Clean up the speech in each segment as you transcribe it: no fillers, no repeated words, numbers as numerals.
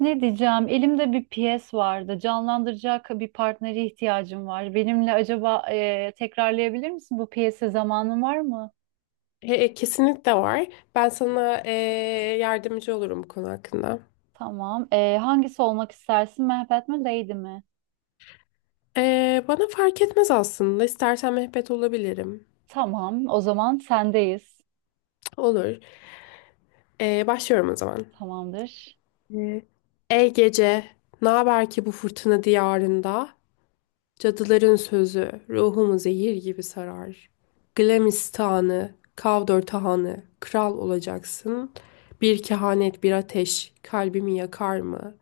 Ne diyeceğim? Elimde bir piyes vardı. Canlandıracak bir partnere ihtiyacım var. Benimle acaba tekrarlayabilir misin bu piyesi? Zamanın var mı? Kesinlikle var. Ben sana yardımcı olurum bu konu hakkında. Tamam. Hangisi olmak istersin? Mehmet mi, Lady mi? Bana fark etmez aslında. İstersen mehbet olabilirim. Tamam. O zaman sendeyiz. Olur. Başlıyorum o zaman. Tamamdır. E, Ey gece, ne haber ki bu fırtına diyarında? Cadıların sözü ruhumu zehir gibi sarar. Glamistanı, Kavdor tahanı, kral olacaksın. Bir kehanet, bir ateş kalbimi yakar mı?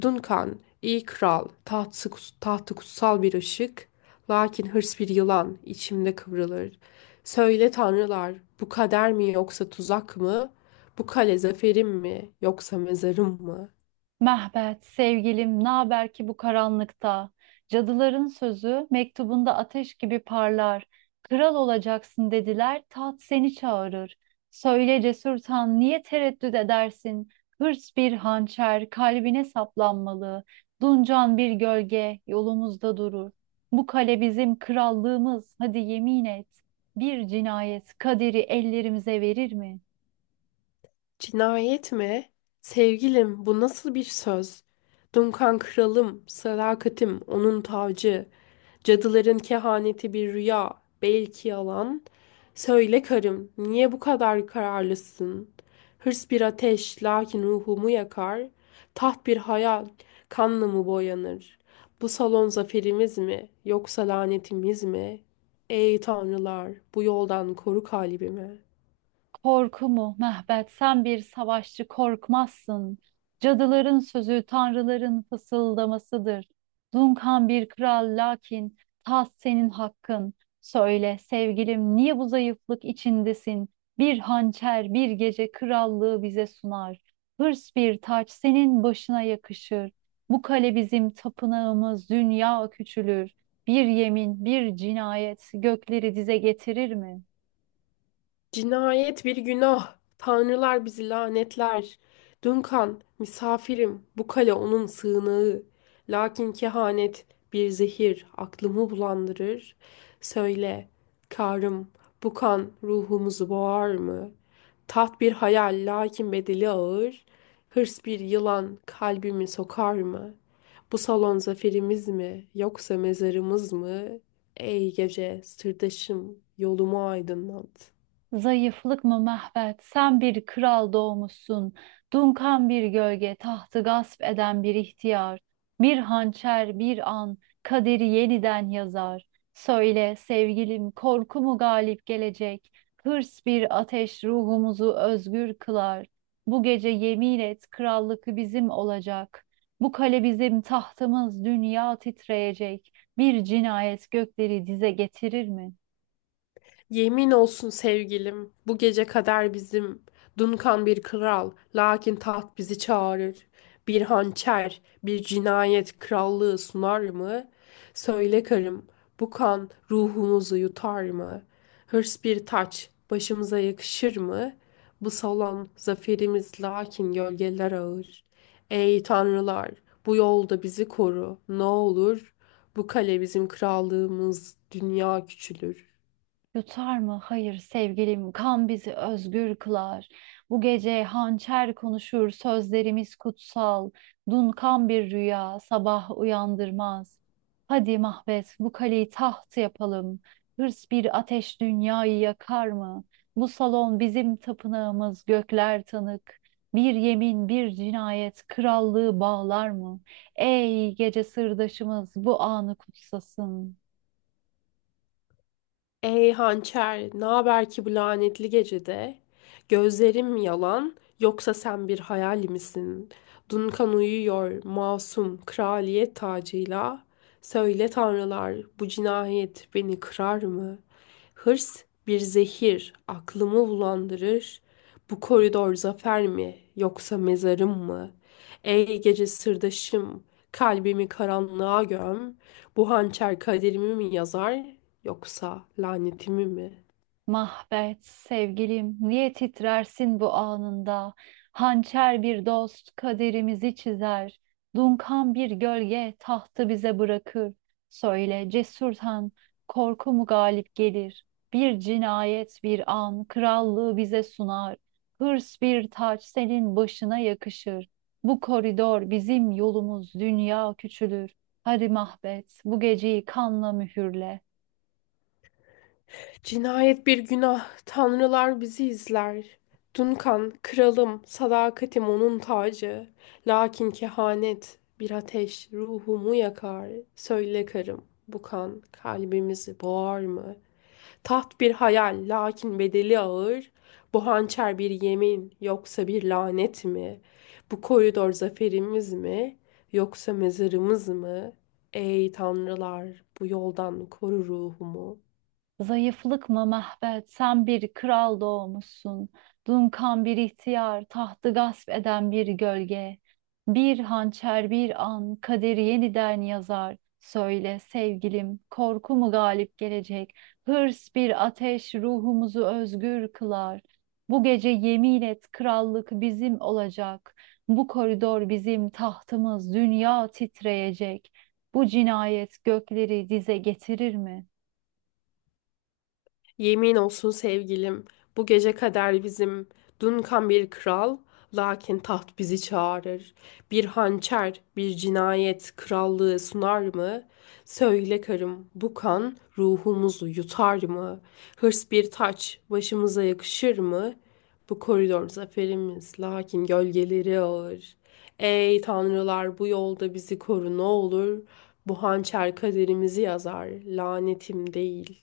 Duncan, iyi kral, tahtı kutsal bir ışık, lakin hırs bir yılan, içimde kıvrılır. Söyle tanrılar, bu kader mi yoksa tuzak mı? Bu kale zaferim mi yoksa mezarım mı? Mehmet, sevgilim, naber ki bu karanlıkta? Cadıların sözü mektubunda ateş gibi parlar. Kral olacaksın dediler, taht seni çağırır. Söyle cesur tan, niye tereddüt edersin? Hırs bir hançer, kalbine saplanmalı. Duncan bir gölge, yolumuzda durur. Bu kale bizim krallığımız, hadi yemin et. Bir cinayet kaderi ellerimize verir mi? Cinayet mi? Sevgilim, bu nasıl bir söz? Dunkan kralım, sadakatim, onun tacı. Cadıların kehaneti bir rüya, belki yalan. Söyle karım, niye bu kadar kararlısın? Hırs bir ateş, lakin ruhumu yakar. Taht bir hayal, kanla mı boyanır? Bu salon zaferimiz mi, yoksa lanetimiz mi? Ey tanrılar, bu yoldan koru kalbimi. Korku mu Mehmet, sen bir savaşçı korkmazsın. Cadıların sözü tanrıların fısıldamasıdır. Dunkan bir kral, lakin taht senin hakkın. Söyle sevgilim, niye bu zayıflık içindesin? Bir hançer bir gece krallığı bize sunar. Hırs bir taç senin başına yakışır. Bu kale bizim tapınağımız, dünya küçülür. Bir yemin bir cinayet gökleri dize getirir mi? Cinayet bir günah. Tanrılar bizi lanetler. Duncan, misafirim, bu kale onun sığınağı. Lakin kehanet bir zehir aklımı bulandırır. Söyle, karım, bu kan ruhumuzu boğar mı? Taht bir hayal, lakin bedeli ağır. Hırs bir yılan kalbimi sokar mı? Bu salon zaferimiz mi, yoksa mezarımız mı? Ey gece, sırdaşım, yolumu aydınlat. Zayıflık mı Mehmet? Sen bir kral doğmuşsun. Dunkan bir gölge, tahtı gasp eden bir ihtiyar. Bir hançer, bir an, kaderi yeniden yazar. Söyle sevgilim, korku mu galip gelecek? Hırs bir ateş ruhumuzu özgür kılar. Bu gece yemin et, krallık bizim olacak. Bu kale bizim tahtımız, dünya titreyecek. Bir cinayet gökleri dize getirir mi? Yemin olsun sevgilim, bu gece kader bizim. Dunkan bir kral, lakin taht bizi çağırır. Bir hançer, bir cinayet krallığı sunar mı? Söyle karım, bu kan ruhumuzu yutar mı? Hırs bir taç, başımıza yakışır mı? Bu salon zaferimiz lakin gölgeler ağır. Ey tanrılar, bu yolda bizi koru, ne olur. Bu kale bizim krallığımız, dünya küçülür. Yutar mı? Hayır sevgilim, kan bizi özgür kılar. Bu gece hançer konuşur, sözlerimiz kutsal. Dunkan bir rüya, sabah uyandırmaz. Hadi Mahvet, bu kaleyi taht yapalım. Hırs bir ateş dünyayı yakar mı? Bu salon bizim tapınağımız, gökler tanık. Bir yemin, bir cinayet, krallığı bağlar mı? Ey gece sırdaşımız, bu anı kutsasın. Ey hançer, ne haber ki bu lanetli gecede? Gözlerim yalan, yoksa sen bir hayal misin? Dunkan uyuyor, masum, kraliyet tacıyla. Söyle tanrılar, bu cinayet beni kırar mı? Hırs bir zehir, aklımı bulandırır. Bu koridor zafer mi, yoksa mezarım mı? Ey gece sırdaşım, kalbimi karanlığa göm. Bu hançer kaderimi mi yazar, yoksa lanetimi mi? Mahbet, sevgilim, niye titrersin bu anında? Hançer bir dost kaderimizi çizer. Dunkan bir gölge tahtı bize bırakır. Söyle cesurtan, korku mu galip gelir? Bir cinayet bir an krallığı bize sunar. Hırs bir taç senin başına yakışır. Bu koridor bizim yolumuz, dünya küçülür. Hadi Mahbet, bu geceyi kanla mühürle. Cinayet bir günah, tanrılar bizi izler. Duncan kralım, sadakatim onun tacı. Lakin kehanet, bir ateş ruhumu yakar. Söyle karım, bu kan kalbimizi boğar mı? Taht bir hayal, lakin bedeli ağır. Bu hançer bir yemin, yoksa bir lanet mi? Bu koridor zaferimiz mi, yoksa mezarımız mı? Ey tanrılar, bu yoldan koru ruhumu. Zayıflık mı Mehmet? Sen bir kral doğmuşsun. Dunkan bir ihtiyar, tahtı gasp eden bir gölge. Bir hançer bir an kaderi yeniden yazar. Söyle sevgilim, korku mu galip gelecek? Hırs bir ateş ruhumuzu özgür kılar. Bu gece yemin et, krallık bizim olacak. Bu koridor bizim tahtımız, dünya titreyecek. Bu cinayet gökleri dize getirir mi? Yemin olsun sevgilim, bu gece kader bizim. Dunkan bir kral, lakin taht bizi çağırır. Bir hançer, bir cinayet krallığı sunar mı? Söyle karım, bu kan ruhumuzu yutar mı? Hırs bir taç, başımıza yakışır mı? Bu koridor zaferimiz, lakin gölgeleri ağır. Ey tanrılar, bu yolda bizi koru ne olur. Bu hançer kaderimizi yazar, lanetim değil.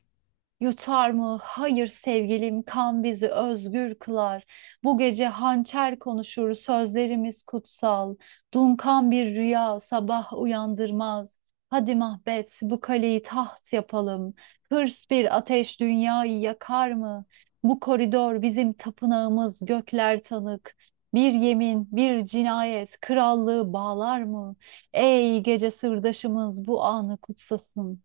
Yutar mı? Hayır sevgilim, kan bizi özgür kılar. Bu gece hançer konuşur, sözlerimiz kutsal. Dunkan bir rüya sabah uyandırmaz. Hadi Mahbet, bu kaleyi taht yapalım. Hırs bir ateş dünyayı yakar mı? Bu koridor bizim tapınağımız, gökler tanık. Bir yemin, bir cinayet krallığı bağlar mı? Ey gece sırdaşımız bu anı kutsasın.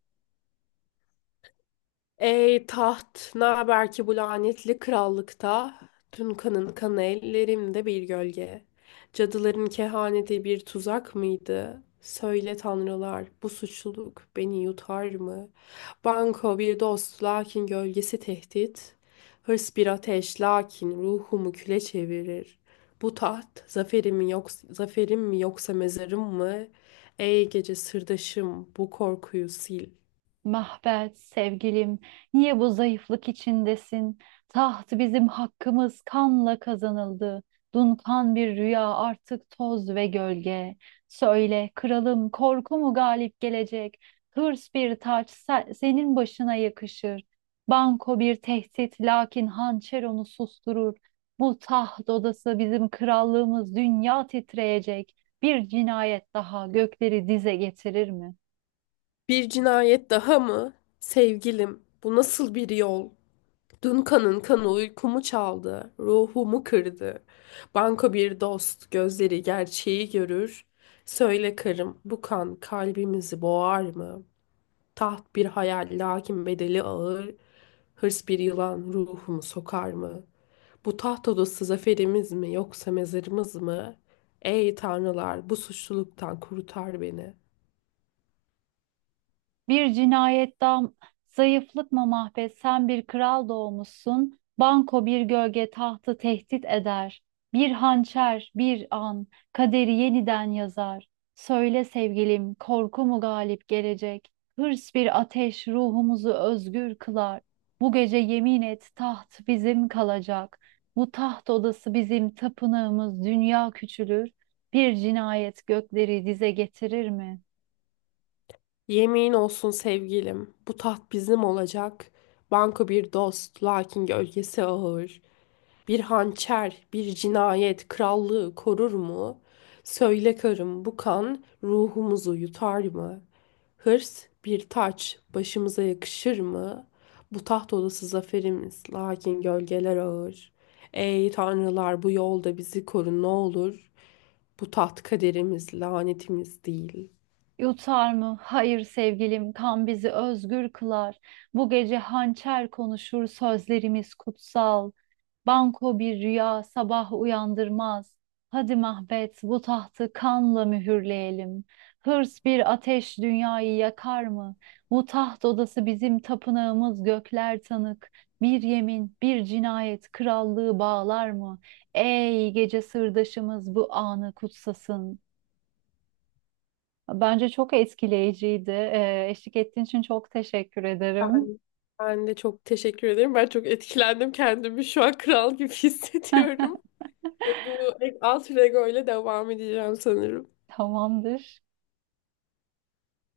Ey taht, ne haber ki bu lanetli krallıkta? Tüm kanın kanı ellerimde bir gölge. Cadıların kehaneti bir tuzak mıydı? Söyle tanrılar, bu suçluluk beni yutar mı? Banko bir dost, lakin gölgesi tehdit. Hırs bir ateş, lakin ruhumu küle çevirir. Bu taht, zaferim mi yoksa mezarım mı? Ey gece sırdaşım, bu korkuyu sil. Mahvet, sevgilim, niye bu zayıflık içindesin? Taht bizim hakkımız, kanla kazanıldı. Dunkan bir rüya, artık toz ve gölge. Söyle kralım, korku mu galip gelecek? Hırs bir taç senin başına yakışır. Banko bir tehdit, lakin hançer onu susturur. Bu taht odası bizim krallığımız, dünya titreyecek. Bir cinayet daha gökleri dize getirir mi? Bir cinayet daha mı? Sevgilim, bu nasıl bir yol? Dün kanın kanı uykumu çaldı, ruhumu kırdı. Banko bir dost, gözleri gerçeği görür. Söyle karım, bu kan kalbimizi boğar mı? Taht bir hayal, lakin bedeli ağır. Hırs bir yılan ruhumu sokar mı? Bu taht odası zaferimiz mi, yoksa mezarımız mı? Ey tanrılar, bu suçluluktan kurtar beni. Bir cinayettan zayıflık mı Mahvet, sen bir kral doğmuşsun. Banko bir gölge tahtı tehdit eder. Bir hançer bir an kaderi yeniden yazar. Söyle sevgilim, korku mu galip gelecek? Hırs bir ateş ruhumuzu özgür kılar. Bu gece yemin et, taht bizim kalacak. Bu taht odası bizim tapınağımız, dünya küçülür. Bir cinayet gökleri dize getirir mi? Yemin olsun sevgilim, bu taht bizim olacak. Banko bir dost, lakin gölgesi ağır. Bir hançer, bir cinayet krallığı korur mu? Söyle karım, bu kan ruhumuzu yutar mı? Hırs bir taç, başımıza yakışır mı? Bu taht odası zaferimiz, lakin gölgeler ağır. Ey tanrılar, bu yolda bizi korun ne olur. Bu taht kaderimiz, lanetimiz değil. Yutar mı? Hayır sevgilim, kan bizi özgür kılar. Bu gece hançer konuşur, sözlerimiz kutsal. Banko bir rüya sabah uyandırmaz. Hadi Mahbet, bu tahtı kanla mühürleyelim. Hırs bir ateş dünyayı yakar mı? Bu taht odası bizim tapınağımız, gökler tanık. Bir yemin, bir cinayet krallığı bağlar mı? Ey gece sırdaşımız bu anı kutsasın. Bence çok etkileyiciydi. Eşlik ettiğin için çok teşekkür ederim. Ben de çok teşekkür ederim. Ben çok etkilendim. Kendimi şu an kral gibi hissediyorum. Ve bu alt Lego ile devam edeceğim sanırım. Tamamdır.